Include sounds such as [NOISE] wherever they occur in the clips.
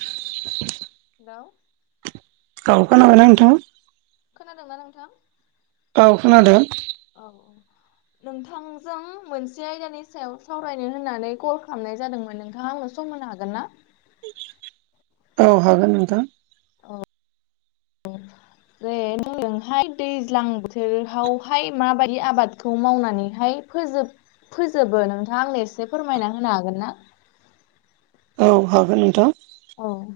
[INAUDIBLE] लाव गाव खोनाबायना नोंथांआ? खोनादोंना नोंथां? औ खोनादों औ नोंथांजों मोनसे आयदानि सायाव सावरायनो होननानै कल खालामनाय जादोंमोन नोंथाङा आंनो सम होनो हागोन ना? औ हागोन नोंथां। औ जे [UNINTELLIGIBLE] जोंहाय दैज्लां बोथोरावहाय माबायदि आबादखौ मावनानै हाय फोजोब फोजोबो नोंथाङा आंनो एसे फोरमायना होनो हागोन ना? औ हागोन नोंथां उम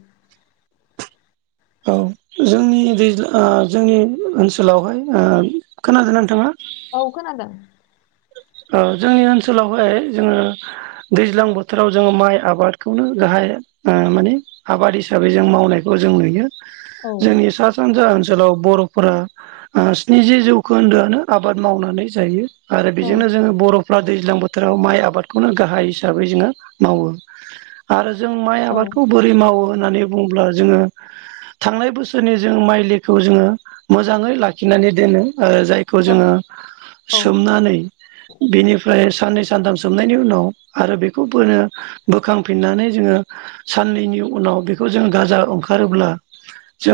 औ जोंनि दैज्ला आ जोंनि ओनसोलावहाय आ खोनादोंना नोंथाङा? औ खोनादों ओ जोंनि ओनसोलावहाय जोङो दैज्लां बोथोराव जोङो माइ आबादखौनो गाहाय ओ माने आबाद हिसाबै जों मावनायखौ जों नुयो औ जोंनि सा सानजा ओनसोल सोलाव बर'फोरा स्निजि जौखोन्दोआनो आबाद मावनानै जायो आरो औ बेजोंनो जोङो बर'फ्रा दैज्लां बोथोराव माइ आबादखौनो गाहाय हिसाबै जोङो मावो। आरो जों माइ औ आबादखौ बोरै मावो होननानै बुङोब्ला जोङो थांनाय बोसोरनि जों माइलिखौ जोङो। मोजाङै लाखिनानै दोनो आरो जायखौ जोङो औ सोमनानै बिनिफ्राय साननै सानथाम सोमनायनि उनाव आरो बेखौ बोनो बोखांफिननानै जोङो साननैनि उनाव बेखौ जोङो गाजा ओंखारोब्ला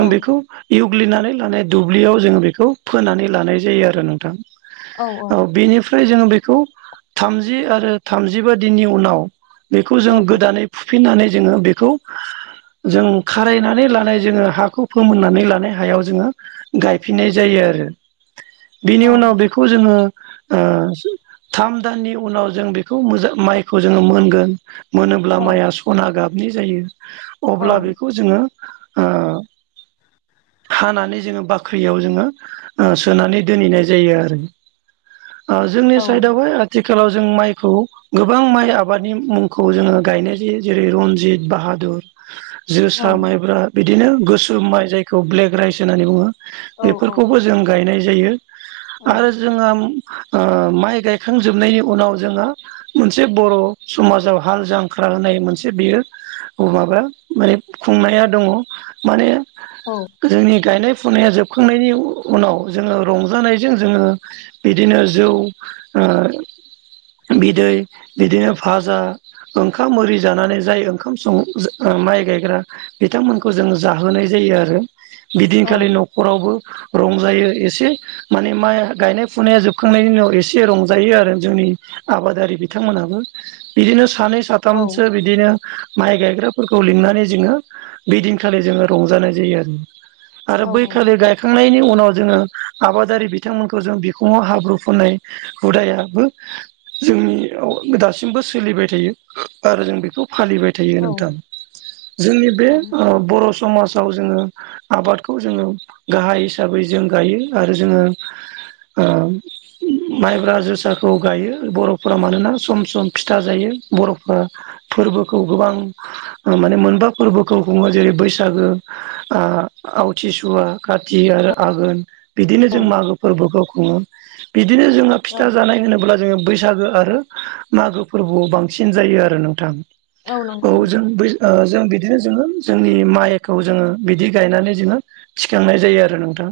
औ बेखौ इउग्लिनानै लानाय दुब्लियाव जोङो बेखौ फोनानै लानाय जायो आरो नोंथां औ बेनिफ्राय जोङो बेखौ थामजि आरो थामजिबा दिननि उनाव बेखौ औ जों गोदानै फुफिननानै जोङो बेखौ जों खारायनानै लानाय जोङो हाखौ फोमोननानै लानाय हायाव जोङो गायफिननाय जायो आरो औ बिनि उनाव बेखौ जोङो ओ थाम दाननि उनाव जों बेखौ मोजां माइखौ जोङो मोनगोन मोनोब्ला माइया स'ना गाबनि जायो औ अब्ला बेखौ जोङो ओ हानानै जोङो बाख्रियाव जोङो ओ सोनानै दोनहैनाय जायो आरो ओ जोंनि औ साइडआवहाय आथिखालाव जों माइखौ गोबां माइ आबादनि मुंखौ जोङो गायनाय जायो जेरै रनजित बाहादुर जोसा माइब्रा बिदिनो गोसोम माइ जायखौ ब्लेक राइस होननानै बुङो। औ बेफोरखौबो जों गायनाय जायो औ आरो जोङो ओ माइ गायखांजोबनायनि उनाव जोङो मोनसे बर' समाजाव हाल जांख्रा होनाय मोनसे बियो अ माबा माने खुंनाया दङ माने औ जोंनि गायनाय फुनाया जोबखांनायनि उनाव जोङो रंजानायजों जोङो बिदिनो जौ ओ बिदै बिदिनो फाजा ओंखाम ओरि जानानै जाय ओंखाम सं ओ माइ गायग्रा बिथांमोनखौ जों जाहोनाय जायो आरो। बिदिनखालि न'खरावबो रंजायो एसे माने माइ गायनाय फुनाया जोबखांनायनि उनाव एसे रंजायो आरो जोंनि आबादारि बिथांमोनाबो। बिदिनो सानै औ साथामसो बिदिनो माइ गायग्राफोरखौ लिंनानै जोङो बेदिनखालि जोङो रंजानाय जायो आरो आरो औ औ बैखालि गायखांनायनि उनाव जोङो आबादारि बिथांमोनखौ जों बि फुङाव हाब्रु फोननाय हुदायाबो जोंनियाव दासिमबो सोलिबाय थायो आरो जों बेखौ फालिबाय थायो औ नोंथां जोंनि बे औ ओ बर'स समाजाव जोङो आबादखौ जोङो गाहाय हिसाबै जों गायो आरो जोङो ओम [INAUDIBLE] माइब्रा, जोसाखौ गायो बर'फोरा मानोना सम सम फिथा जायो बर'फ्रा फोरबोखौ गोबां माने मोनबा फोरबोखौ हुङो जेरै बैसागो, ओ आवथिसुवा, खाति आरो आघोन बिदिनो औ जों मागो फोरबोखौ खुङो। बिदिनो जोङो औ फिथा जानाय होनोब्ला जोङो बैसागो आरो मागो फोरबोआव बांसिन जायो आरो नोंथां। नंगौ औ नोंथां जों बै ओ जों बिदिनो जोङो जोंनि माइखौ जोङो बिदि गायनानै जोङो थिखांनाय जायो आरो नोंथां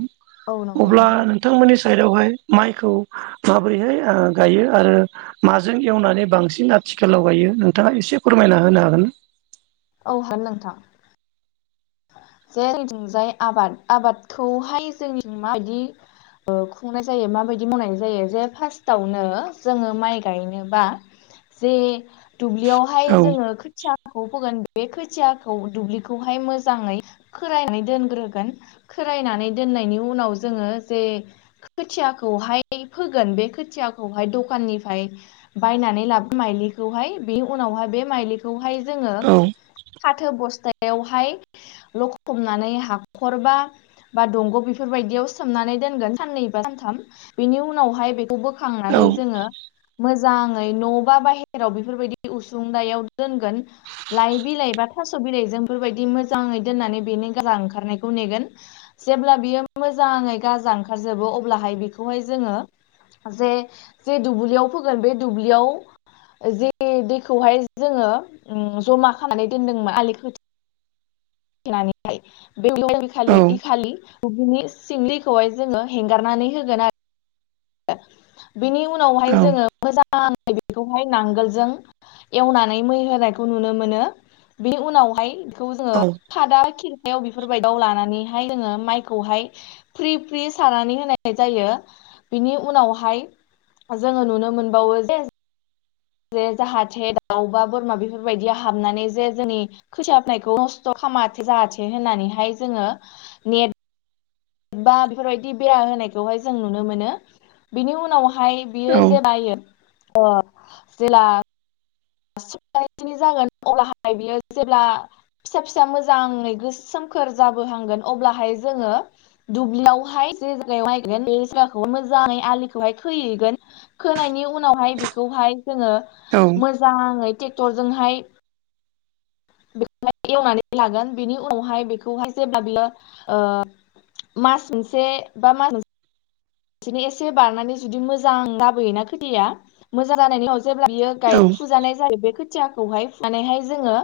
औ नंगौ अब्ला नोंथां नोंथांमोननि साइदआवहाय माइखौ माबोरैहाय ओ गायो आरो माजों एवनानै बांसिन आथिखालाव गायो नोंथाङा एसे फोरमायना होनो हागोन? औ हागोन नोंथां। जे जोंथिजाय आबाद आबादखौहाय जों माबायदि ओ खुंनाय जायो माबायदि मावनाय जायो जे फार्स्टआवनो जोङो माइ गायनोबा जे दुब्लियावहाय औ जोङो खोथियाखौ फोगोन बे खोथियाखौ दुब्लिखौहाय मोजाङै खोरायनानै दोनग्रोगोन खोरायनानै दोननायनि उनाव जोङो जे खोथियाखौहाय फोगोन बे खोथियाखौहाय दखाननिफ्राय बायनानै लाबो माइलिखौहाय बेनि उनावहाय बे माइलि खौहाय जोङो औ फाथो बस्तायावहाय लखब खबनानै हाखरबा बा दंग' बेफोरबायदियाव सोमनानै दोनगोन साननै बा सानथाम बेनि उनावहाय बेखौबो औ खांनानै जोङो मोजाङै न' बा बाहेराव बेफोरबायदि उसुं दायाव दोनगोन लाइ बिलाइ बा थास' बिलाइजोंफोरबायदि मोजाङै दोननानै बेनि गाजा ओंखारनायखौ नेगोन जेब्ला बियो मोजाङै गाजा ओंखारजोबो अब्लाहाय बेखौहाय जोङो जे जे दुब्लियाव फोगोन बे दुब्लियाव जे दैखौहाय जोङो ओ जमा खालामनानै दोनदोंमोन आलि खोथे नानैहाय औ [UNINTELLIGIBLE] इखालि बिनि सिमलिखौहाय जोङो हेंगारनानै होगोन आरो बिनि उनावहाय औ जोङो मोजाङै बेखौहाय नांगोलजों एवनानै मै होनायखौ नुनो मोनो बे उनावहाय बेखौ जोङो औ खादा खिरनायायाव बेफोरबायदियाव लानानैहाय जोङो माइखौहाय फ्रि फ्रि सारनानै होनाय जायो बिनि उनावहाय जोङो नुनो मोनबावो जे जे जाहाथे दाउ बा बोरमा बेफोरबायदिया हाबनानै जे जोंनि [UNINTELLIGIBLE] नस्थ' खालामाथे जायाथे होननानैहाय जोङो नेट बा बेफोरबायदि बेरा होनायखौहाय जों नुनो मोनो बेनि उनावहाय औ बियो जे बायो ओ जेला [UNINTELLIGIBLE] जागोन अब्लाहाय बियो जेब्ला फिसा फिसा मोजाङै गो सोमखोर जाबोहांगोन अब्लाहाय जोङो दुब्लियावहाय जे जायगायाव नायगोन बे जायगाखौबो मोजाङै आलिखौहाय खोहैगोन खोनायनि उनावहाय बेखौहाय जोङो औ मोजाङै ट्रेक्टरजोंहाय बेखौहाय एवनानै लागोन बेनि उनावहाय बेखौहाय जेब्ला बियो मास मोनसे बा मास मो बिदिनो एसे बारनानै जुदि मोजां लाबोयोना खोथिया मोजां जानायनि उनाव जेब्ला बियो औ गाय फुजानाय जायो बे खोथियाखौहाय फुनानैहाय जोङो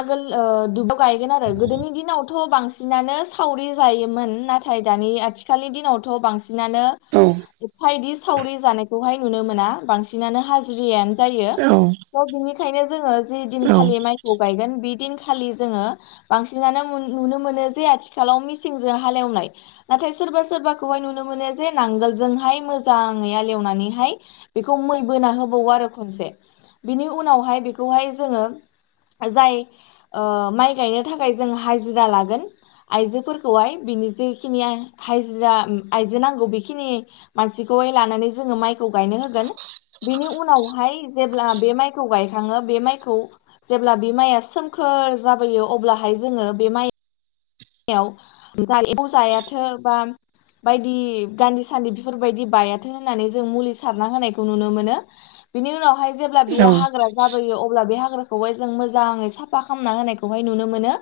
आगोल ओ दुब्लिआव गायगोन आरो गोदोनि दिनावथ' बांसिनानो सावरि जायोमोन ना थाय दानि आथिखालनि दिनावथ' बांसिन बांसिनानो औ एफा इदि सावरि जानायखौहाय नुनो मोना बांसिनानो हाजिरियानो जायो औ थ' बिनिखायनो जोङो जि दिनखालि माइखौ गायगोन बि दिनखालि जोङो बांसिनानो नु-नुनो मोनो जे आथिखालाव मेसिंजों हालेवनाय नाथाय सोरबा सोरबाखौहाय नुनो मोनो जे नांगोलजोंहाय मोजाङै यालेवनानैहाय बेखौ मै बोना होबावो आरो खनसे बिनि उनावहाय बेखौहाय जोङो जाय ओ माइ गायनो थाखाय जों हाजिरा लागोन आइजोफोरखौहाय बिनि जेखिनि हाजिरा ओम आइजो नांगौ बेखिनि मानसिखौ लानानै जोङो माइखौ गायनो होगोन बिनि उनावहाय जेब्ला बे माइखौ गायखाङो बे माइखौ जेब्ला बे माइया सोमखोर जाबोयो अब्लाहाय जोङो बे माइ याव जा एम्फौ जायाथों बा बायदि गान्दि सान्दि बेफोरबायदि बायाथों होननानै जों मुलि सारना होनायखौ नुनो मोनो बिनि उनावहाय जेब्ला औ बियो हाग्रा लाबोयो अब्ला बे हाग्राखौहाय जों मोजाङै साफा खालामना होनायखौहाय नुनो मोनो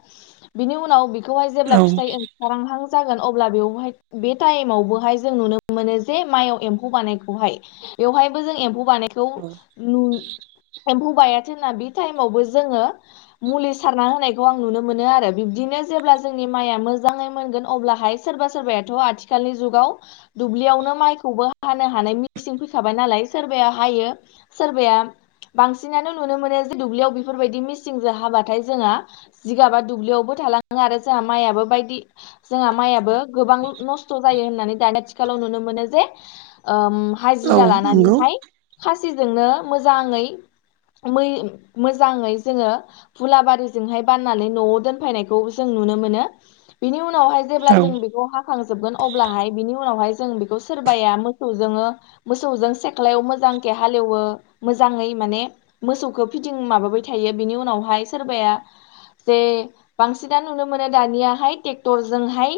बिनि उनाव बिखौहाय जेब्ला औ फिथाइ ओं खारहांहां जागोन अब्ला बेयावहाय बे टाइमावबोहाय जों नुनो मोनो जे माइयाव एम्फौ बानायखौहाय बेवहायबो जों एम्फौ बानायखौ नु एम्फौ बायाथोंना बे टाइमावबो जोङो मुलि सारना होनायखौ आं नुनो मोनो आरो बिब्दिनो जेब्ला जोंनि माइया मोजाङै मोनगोन अब्लाहाय सोरबा सोरबायाथ' आथिखालनि जुगाव दुब्लियावनो माइखौबो हानो हानाय मिसिन फैखाबाय नालाय सोरबाया हायो सोरबाया बांसिनानो नुनो मोनो जे दुब्लियाव बेफोरबायदि मिसिंजों हाबाथाय जोंहा जिगाबा दुब्लियावबो थालाङो आरो जोंहा माइयाबो बायदि जोंहा माइयाबो गोबां नस्थ' जायो होननानै दानि आथिखालाव नुनो मोनो जे औ हाजिरा नंगौ लानानैहाय खासिजोंनो मोजाङै मोजाङै जोङो हुलाबारिजोंहाय बाननानै न'आव दोनफैनाय बेखौबो जों नुनो मोनो बिनि उनावहाय जेब्ला औ जों बेखौ हाखांजोबगोन अब्लाहाय बिनि उनावहाय जों बेखौ सोरबाया मोसौजोंङो मोसौजों सेख्लायाव मोजांखे हालेवो मोजाङै माने। मोसौखौ फिटिं माबाबाय थायो बिनि उनावहाय सोरबाया जे बांसिनानो नुनो मोनो दानियाहाय ट्रेक्टरजोंहाय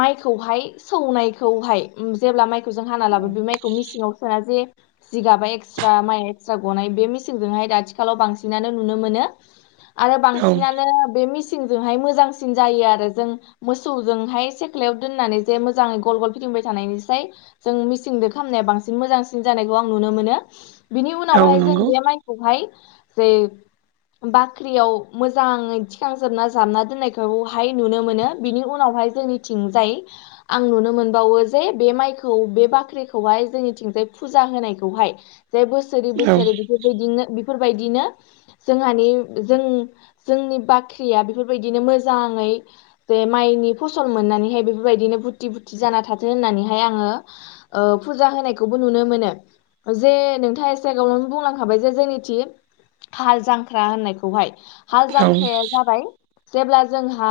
माइखौहाय सौनायखौहाय जेब्ला माइखौ जों हाना लाबो बे माइखौ मिसिंआव। सासे जिगाबा एक्सट्रा माइ एक्सट्रा गनाय बे मेसिनजोंहाय आथिखालाव बांसिनानो नुनो मोनो। आरो बांसिनानो बे मिसिंजोंहाय मोजांसिन जायो आरो जों मोसौजोंहाय सेख्लायाव दोननानै जे मोजाङै गल गल फिदिंबाय थानायनिसाय जों मिसिंदो खालामनाया बांसिन मोजांसिन जानायखौ आं नुनो मोनो बिनि औ उनावहाय जों नंगौ बे माइ खौहाय जे बाख्रियाव मोजाङै थिखां जोबना जाबना दोननायखौहाय नुनो मोनो बिनि उनावहाय जोंनिथिंजाय आं नुनो मोनबावो जे बे माइखौ बे बाख्रिखौहाय जोंनिथिंजाय फुजा होनायखौहाय। जेबोस' बोसोरै औ बोसोरै बेफोरबायदिनो बेफोरबायदिनो जोंहानि जों जोंनि बा आंख्रिया बेफोरबायदिनो मोजाङै जे माइनि फसल मोननानैहाय बेफोरबायदिनो बुरथि बुरथि जाना थाथों होननानैहाय आङो। फुजा होनायखौबो नुनो मोनो जे नोंथाङा एसेगावावनो बुंलांखाबाय जे जोंनिथिं हाल जांख्रा होननायखौहाय हाल औ जांख्राया जाबाय जेब्ला जोंहा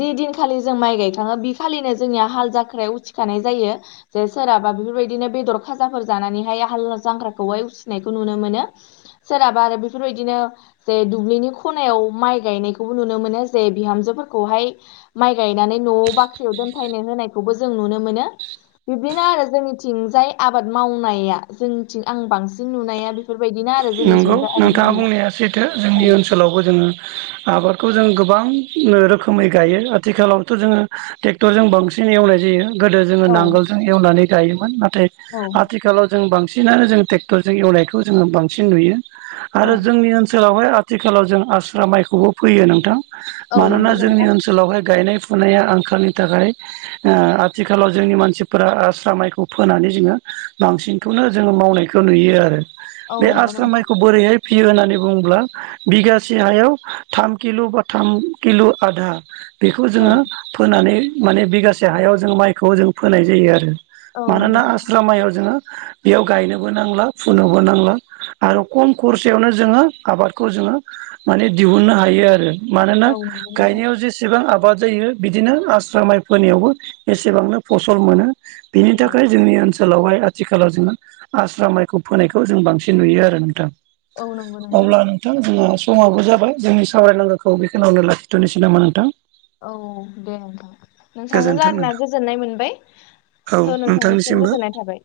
जि दिनखालि जों माइ गायखााङो बि खालिनो जोंनिया हाल जाख्रायाव उथि जानाय जायो। जे सोरहाबा बेफोरबायदिनो बेदर खाजाफोर जानानैहाय हाल जांख्राखौहाय उसिनायखौ नुनो मोनो। सोरहाबा आरो बेफोरबायदिनो जे दुब्लिनि खनायाव माइ गायनायखौबो नुनो मोनो जे बिहामजोफोरखौहाय माइ गायनानै न'आव बाख्रियाव दोनफायनो होनायखौबो जों नुनो मोनो। बिब्दिनो आरो जोंनिथिं जाय आबाद मावनाया जोंनिथिं आं बांसिन नुनाया बे बेफोरबायदि ना। नंगौ नोंथाङा बुंनाया सैथो औ जोंनि ओनसोलावबो जोङो आबादखौ जों गोबां रोखोमै गायो आथिखालावथ' जोङो ट्रेक्टरजों बांसिन एवनाय जायो। गोदो जोङो औ नांगोलजों एवनानै गायोमोन नाथाय औ आथिखालाव जों बांसिनानो जों ट्रेक्टरजों एवनायखौ जोङो बांसिन नुयो औ आरो जोंनि ओनसोलावहाय आथिखालाव जों आस्रा माइखौबो फैयो नोंथां औ मानोना नंगौ जोंनि नोंथां ओनसोलाव सोलावहाय गायनाय फुनाया आंखालनि थाखाय आथिखालाव जोंनि मानसिफोरा माइखौ फोनानै जोङो बांसिन बेखौनो जोङो मावनायखौ नुयो आरो औ बे नंगौ आस्रा नोंथां माइखौ बोरैहाय फियो होननानै बुङोब्ला बिगासे हायाव थाम किल' बा थाम किल' आधा बेखौ औ जोङो फोनानै माने बिगासे हायाव जों माइखौ जों फोनाय जायो आरो। औ नंगौ मानोना नोंथां आस्रा माइयाव जोङो बेयाव गायनोबो नांला फुनोबो नांला। आरो खम खरसायावनो जोङो आबादखौ जोङो माने दिहुननो हायो आरो। मानोना औ नंगौ नोंथां गायनायाव जेसे एसेबां आबाद जायो बिदिनो आस्रा माइफोनायावबो एसेबांनो फसल मोनो। बिनि औ थाखाय जोंनि ओनसोलावहाय आथिखालाव जोङो आस्रा माइखौ फोनायखौ जों बांसिन सिन नुयो आरो नोंथां। औ नंगौ अब्ला नों नोंथां जोंहा समाबो जाबाय जोंनि सावरायनांगौखौ बेखिनावनो लाखिथ'नोसै नामा नोंथां? औ दे नोंथां। नोंथांजों गोजोन्थों रालायनानै नोंथां गोजोननाय मोनबाय। औ स' नोंथांसिम नोंथांनिसिमबो गोजोननाय थाबाय।